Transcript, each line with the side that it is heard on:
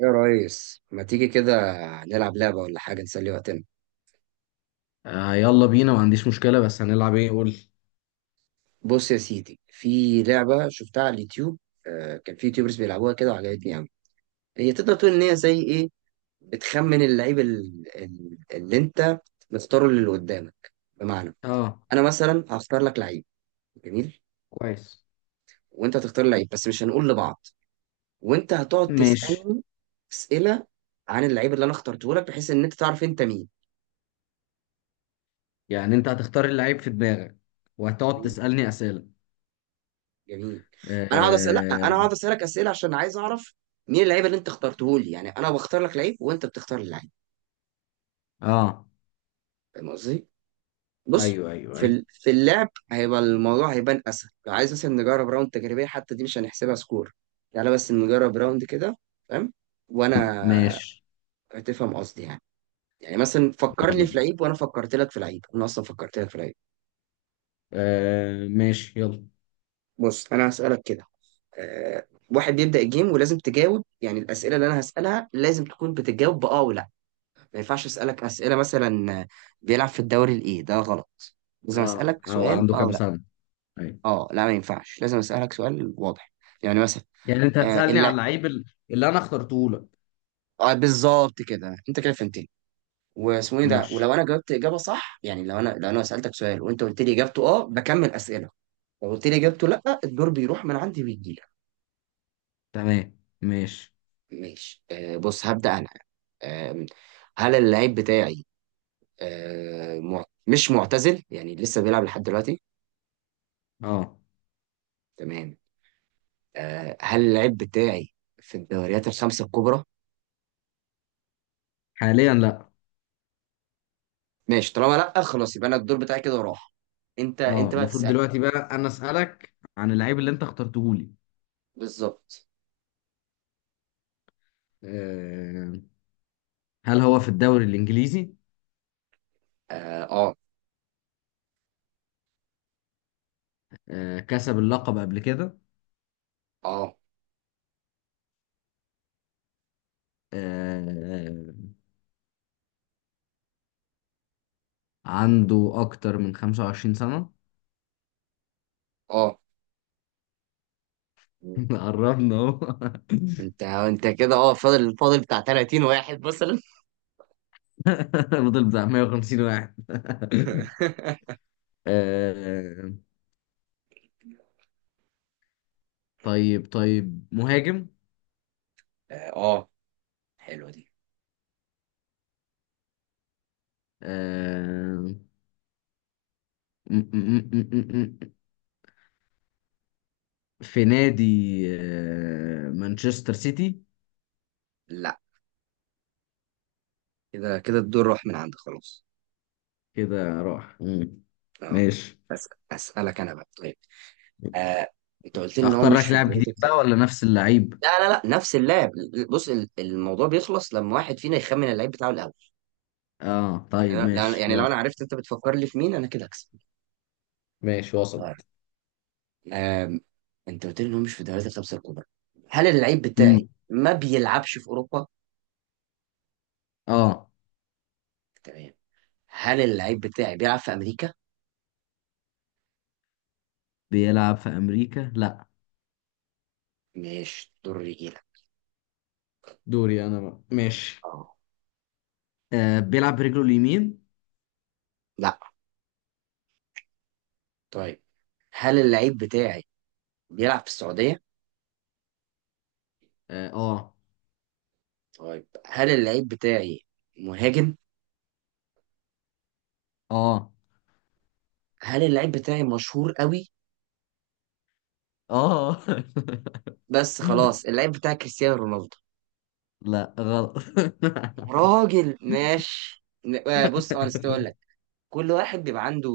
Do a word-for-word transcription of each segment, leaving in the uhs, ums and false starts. right: يا ريس ما تيجي كده نلعب لعبة ولا حاجة نسلي وقتنا.
left: آه يلا بينا، ما عنديش مشكلة، بس هنلعب ايه؟ قول لي.
right: بص يا سيدي، في لعبة شفتها على اليوتيوب. آه، كان في يوتيوبرز بيلعبوها كده وعجبتني أوي. هي تقدر تقول إن هي زي إيه، بتخمن اللعيب ال- ال- اللي أنت مختاره اللي قدامك. بمعنى،
left: اه،
right: أنا مثلا هختار لك لعيب جميل،
left: كويس.
right: وأنت هتختار لعيب بس مش هنقول لبعض، وأنت هتقعد
left: ماشي.
right: تسألني أسئلة عن اللعيب اللي أنا اخترته لك، بحيث إن أنت تعرف أنت مين.
left: يعني انت هتختار اللعيب في دماغك وهتقعد تسألني أسئلة؟
right: جميل. انا هقعد اسال، لا انا
left: اه،
right: هقعد اسالك اسئله عشان عايز اعرف مين اللعيب اللي انت اخترته لي. يعني انا بختار لك لعيب وانت بتختار لي لعيب،
left: آه.
right: فاهم قصدي؟ بص،
left: ايوه ايوه
right: في
left: ايوه،
right: ال- في اللعب هيبقى الموضوع هيبان اسهل. لو عايز مثلا نجرب راوند تجريبيه، حتى دي مش هنحسبها سكور. تعالى بس نجرب راوند كده، فاهم؟ وانا
left: ماشي
right: هتفهم قصدي يعني. يعني مثلا فكر
left: يلا
right: لي في
left: بينا.
right: لعيب وانا فكرت لك في لعيب، انا اصلا فكرت لك في لعيب.
left: آه ماشي، يلا.
right: بص انا هسالك كده. أه، واحد بيبدا الجيم، ولازم تجاوب. يعني الاسئله اللي انا هسالها لازم تكون بتجاوب باه ولا. ما ينفعش اسالك اسئله مثلا بيلعب في الدوري الايه، ده غلط. لازم
left: اه،
right: اسالك
left: هو
right: سؤال
left: عنده
right: اه
left: كام
right: ولا.
left: سنة؟ ايوه.
right: اه، لا ما ينفعش، لازم اسالك سؤال واضح، يعني مثلا
left: يعني انت
right: آه
left: هتسألني على
right: الل-
left: اللعيب ال- اللي انا اخترته لك؟
right: آه، بالظبط كده، انت كده فهمتني. واسمه ايه ده.
left: ماشي.
right: ولو انا جاوبت اجابه صح، يعني لو انا لو انا سالتك سؤال وانت قلت لي اجابته اه، بكمل اسئله. لو قلت لي اجابته لا، الدور بيروح من عندي ويجي لك.
left: تمام ماشي.
right: ماشي. آه، بص هبدا انا. آه، هل اللعيب بتاعي آه مع... مش معتزل، يعني لسه بيلعب لحد دلوقتي؟
left: اه.
right: تمام. آه، هل اللعيب بتاعي في الدوريات الخمسة الكبرى؟
left: حاليا لا.
right: ماشي، طالما لا خلاص، يبقى انا الدور بتاعي كده راح. انت
left: اه،
right: انت بقى
left: المفروض
right: تسألني.
left: دلوقتي بقى انا أسألك عن اللعيب اللي انت اخترته لي.
right: بالظبط.
left: آه، هل هو في الدوري الإنجليزي؟
right: اه اه.
left: آه، كسب اللقب قبل كده؟
right: اه
left: آه، عنده أكتر من 25 سنة؟
right: اه.
left: قربنا أهو.
right: انت انت كده، اه، فاضل فاضل بتاع ثلاثين واحد مثلا.
left: فضل بتاع 150 واحد. آه، طيب طيب مهاجم؟
right: اه، آه، حلوة دي.
left: آه، م- م- م- م- م- في نادي، آه، مانشستر سيتي؟
right: لا، كده كده الدور راح من عندك خلاص.
left: كده راح. مم.
right: اه.
left: ماشي،
right: بس اسألك انا بقى طيب. آه، انت قلت لي ان هو
left: اختار لك
right: مش في
left: لاعب جديد
right: الدوريات الخمسة.
left: بقى ولا نفس اللعيب؟
right: لا لا لا، نفس اللعب. بص، ال- الموضوع بيخلص لما واحد فينا يخمن اللعيب بتاعه الاول.
left: اه طيب
right: يعني أنا- لا
left: ماشي
right: يعني لو انا
left: يلا.
right: عرفت انت بتفكر لي في مين، انا كده هكسب.
left: ماشي
right: طيب.
left: وسط.
right: آم، انت قلت لي انه مش في الدوريات الخمسه الكبرى. هل اللعيب بتاعي
left: مم.
right: ما بيلعبش في اوروبا؟
left: اه.
right: تمام. هل اللعيب بتاعي بيلعب في امريكا؟
left: بيلعب في امريكا؟ لا،
right: مش دور رجيله.
left: دوري انا بقى، ماشي.
right: اه.
left: آه، بيلعب برجله اليمين؟
right: لا. طيب، هل اللعيب بتاعي بيلعب في السعوديه؟
left: اه
right: طيب، هل اللعيب بتاعي مهاجم؟
left: اه
right: هل اللعيب بتاعي مشهور قوي؟
left: اه. آه.
right: بس خلاص، اللعيب بتاعي كريستيانو رونالدو.
left: لا غلط.
right: راجل ماشي ن- آه، بص، اه نسيت اقول لك. كل واحد بيبقى عنده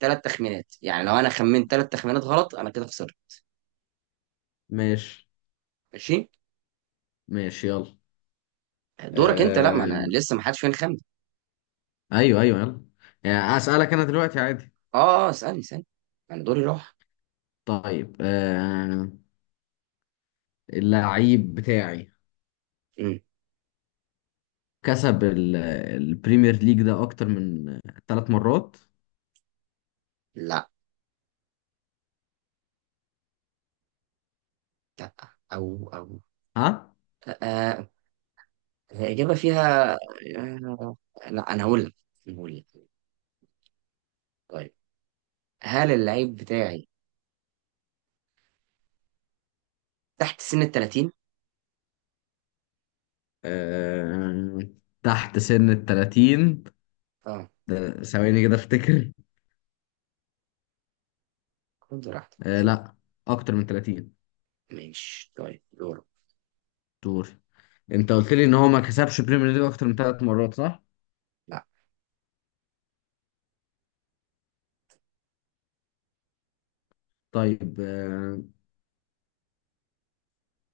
right: ثلاث تخمينات. يعني لو انا خمنت ثلاث تخمينات غلط، انا كده خسرت.
left: ماشي
right: ماشي.
left: ماشي يلا.
right: دورك انت. لا ما انا
left: آه،
right: لسه ما حدش فين خمن.
left: ايوه ايوه يلا. يعني اسالك انا دلوقتي عادي؟
right: اه، اسالني اسالني، انا دوري راح.
left: طيب. آه، اللعيب بتاعي
right: امم
left: كسب ال- البريمير ليج ده اكتر من ثلاث مرات؟
right: لا لا. او او.
left: ها؟
right: آه، الاجابه فيها آه، لا انا هقول لك، أنا هقول لك. طيب، هل اللعيب بتاعي تحت سن ال ثلاثين؟
left: آه، تحت سن ال التلاتين؟
right: اه،
left: ده ثواني كده افتكر.
right: خد راحتك
left: آه،
right: شوف.
left: لا، اكتر من تلاتين.
right: ماشي طيب، دورك.
left: دور. انت قلت لي ان هو ما كسبش بريمير ليج اكتر من ثلاث مرات، صح؟
right: لا.
left: طيب، آه،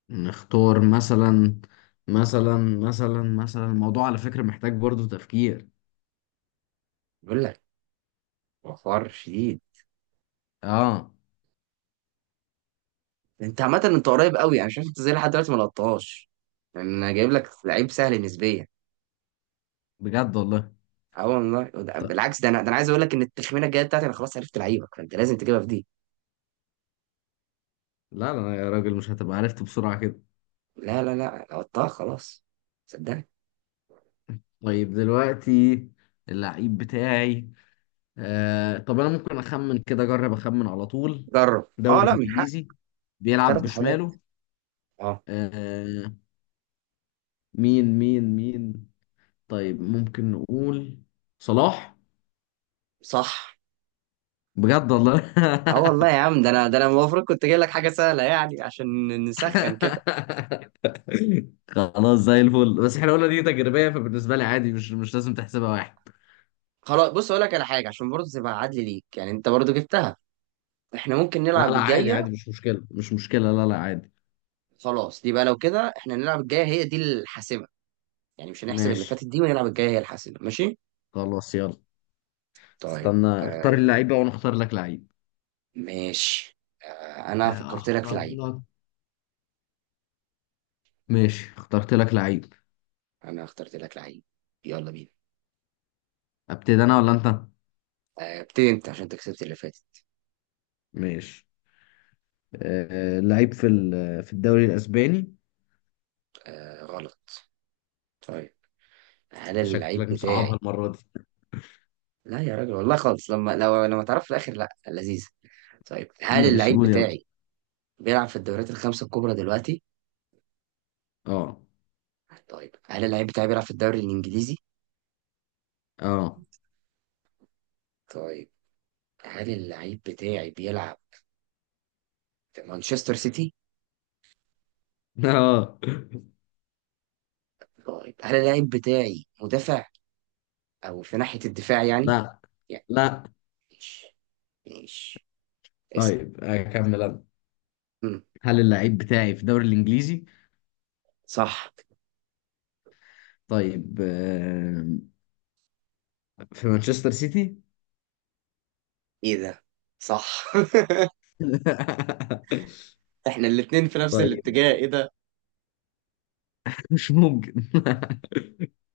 left: نختار مثلا مثلا مثلا مثلا الموضوع على فكرة محتاج برضو تفكير.
right: بقول لك، وفار شديد.
left: اه،
right: انت عامة انت قريب قوي، يعني شايف انت زي لحد دلوقتي ما لقطتهاش، يعني انا جايب لك لعيب سهل نسبيا.
left: بجد والله.
right: اه والله، وده-
left: ط-
right: بالعكس، ده انا ده انا عايز اقول لك ان التخمينه الجايه بتاعتي، انا خلاص عرفت لعيبك، فانت لازم تجيبها في دي.
left: لا لا يا راجل، مش هتبقى عرفت بسرعة كده.
right: لا لا لا، لقطتها خلاص، صدقني.
left: طيب دلوقتي، اللعيب بتاعي، آه طب انا ممكن اخمن كده، اجرب اخمن على طول.
right: جرب، اه
left: دوري
right: لا من حق
left: انجليزي، بيلعب
right: ثلاث محاولات.
left: بشماله،
right: اه.
left: آه، مين مين مين؟ طيب ممكن نقول صلاح.
right: صح.
left: بجد والله.
right: اه والله يا عم، ده انا ده انا المفروض كنت جايب لك حاجه سهله يعني عشان نسخن كده.
left: خلاص، زي الفل، بس احنا قلنا دي تجريبية، فبالنسبة لي عادي، مش مش لازم تحسبها واحد.
right: خلاص، بص اقول لك على حاجه عشان برضه تبقى عدل ليك، يعني انت برضه جبتها، احنا ممكن
left: لا
right: نلعب
left: لا، عادي
right: الجايه.
left: عادي، مش مشكلة مش مشكلة، لا لا، عادي.
right: خلاص دي بقى، لو كده احنا نلعب الجايه هي دي الحاسمه. يعني مش هنحسب اللي
left: ماشي،
right: فاتت دي، ونلعب الجايه هي الحاسمه، ماشي؟
left: خلاص يلا.
right: طيب.
left: استنى اختار
right: آه
left: اللعيب بقى وانا اختار لك لعيب.
right: ماشي. آه انا
left: آه،
right: فكرت لك في
left: اختار
right: العيب.
left: لك. ماشي، اخترت لك لعيب.
right: انا اخترت لك لعيب، يلا بينا.
left: ابتدي انا ولا انت؟
right: آه، ابتدي انت عشان انت كسبت اللي فاتت.
left: ماشي. آه، لعيب في ال- في الدوري الاسباني.
right: آه غلط. طيب، هل
left: انت
right: اللعيب
left: شكلك مصعبها
right: بتاعي
left: المره دي.
right: لا يا راجل والله خالص، لما لو لما تعرف في الاخر لا لذيذ. طيب، هل
left: ماشي
right: اللعيب
left: قول يلا.
right: بتاعي بيلعب في الدوريات الخمسه الكبرى دلوقتي؟
left: اه
right: طيب، هل اللعيب بتاعي بيلعب في الدوري الانجليزي؟
left: اه.
right: طيب، هل اللعيب بتاعي بيلعب في مانشستر سيتي؟
left: اه،
right: طيب، هل اللعيب بتاعي مدافع او في ناحية الدفاع يعني؟
left: لا
right: يعني.
left: لا.
right: ماشي. ماشي. اسأل.
left: طيب اكمل انا.
right: مم.
left: هل اللعيب بتاعي في الدوري الانجليزي؟
right: صح.
left: طيب آه، في مانشستر سيتي؟
right: ايه ده، صح. احنا الاتنين في نفس
left: طيب،
right: الاتجاه، ايه ده.
left: مش ممكن.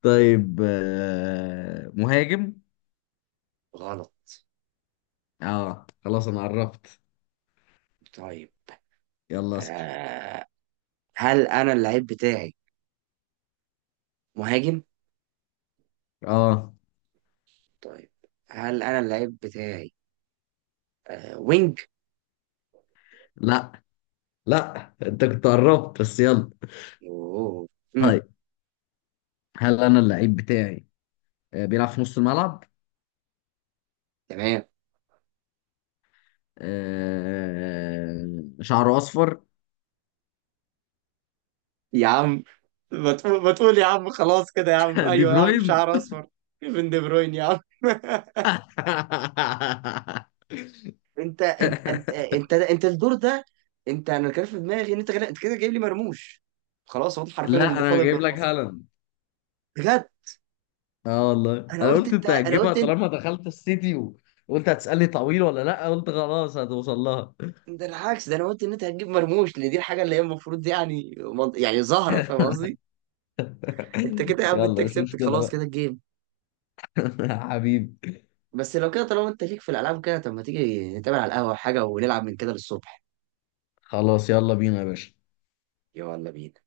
left: طيب آه، مهاجم؟
right: غلط.
left: اه، خلاص انا عرفت.
right: طيب.
left: يلا اسال.
right: آه. هل انا اللعيب بتاعي مهاجم؟
left: اه،
right: طيب، هل انا اللعيب بتاعي آه، وينج؟
left: لا لا، انت كنت قربت بس يلا.
right: اوه. مم.
left: طيب، هل انا اللعيب بتاعي، آه، بيلعب في نص الملعب؟
right: تمام.
left: آه، شعره اصفر؟
right: يا عم، ما تقول ما تقول يا عم، خلاص كده يا عم،
left: دي
right: ايوه يا عم
left: بروين.
right: شعر اصفر. كيفن دي بروين يا عم. انت انت انت انت انت الدور ده. انت، انا كان في دماغي ان انت غير- انت كده جايب لي مرموش، خلاص هو ده حرفيا
left: لا،
right: اللي
left: انا
right: فاضل
left: جايب لك
right: بالمواصفات.
left: هالاند.
right: بجد.
left: اه والله،
right: انا
left: انا
right: قلت
left: قلت
right: انت،
left: انت
right: انا
left: هتجيبها
right: قلت انت
left: طالما دخلت السيتي، وقلت هتسألني طويل ولا لا، قلت خلاص هتوصل لها.
right: ده العكس، ده انا قلت ان انت هتجيب مرموش، لان دي الحاجه اللي هي المفروض دي يعني منط- يعني زهره، فاهم قصدي؟ انت كده يا عم، انت
left: يلا مش
right: كسبت
left: مشكلة
right: خلاص
left: بقى.
right: كده الجيم.
left: حبيبي،
right: بس لو كده، طالما انت ليك في الالعاب كده، طب ما تيجي نتقابل على القهوه حاجه ونلعب من كده للصبح.
left: خلاص يلا بينا يا باشا.
right: يلا بينا.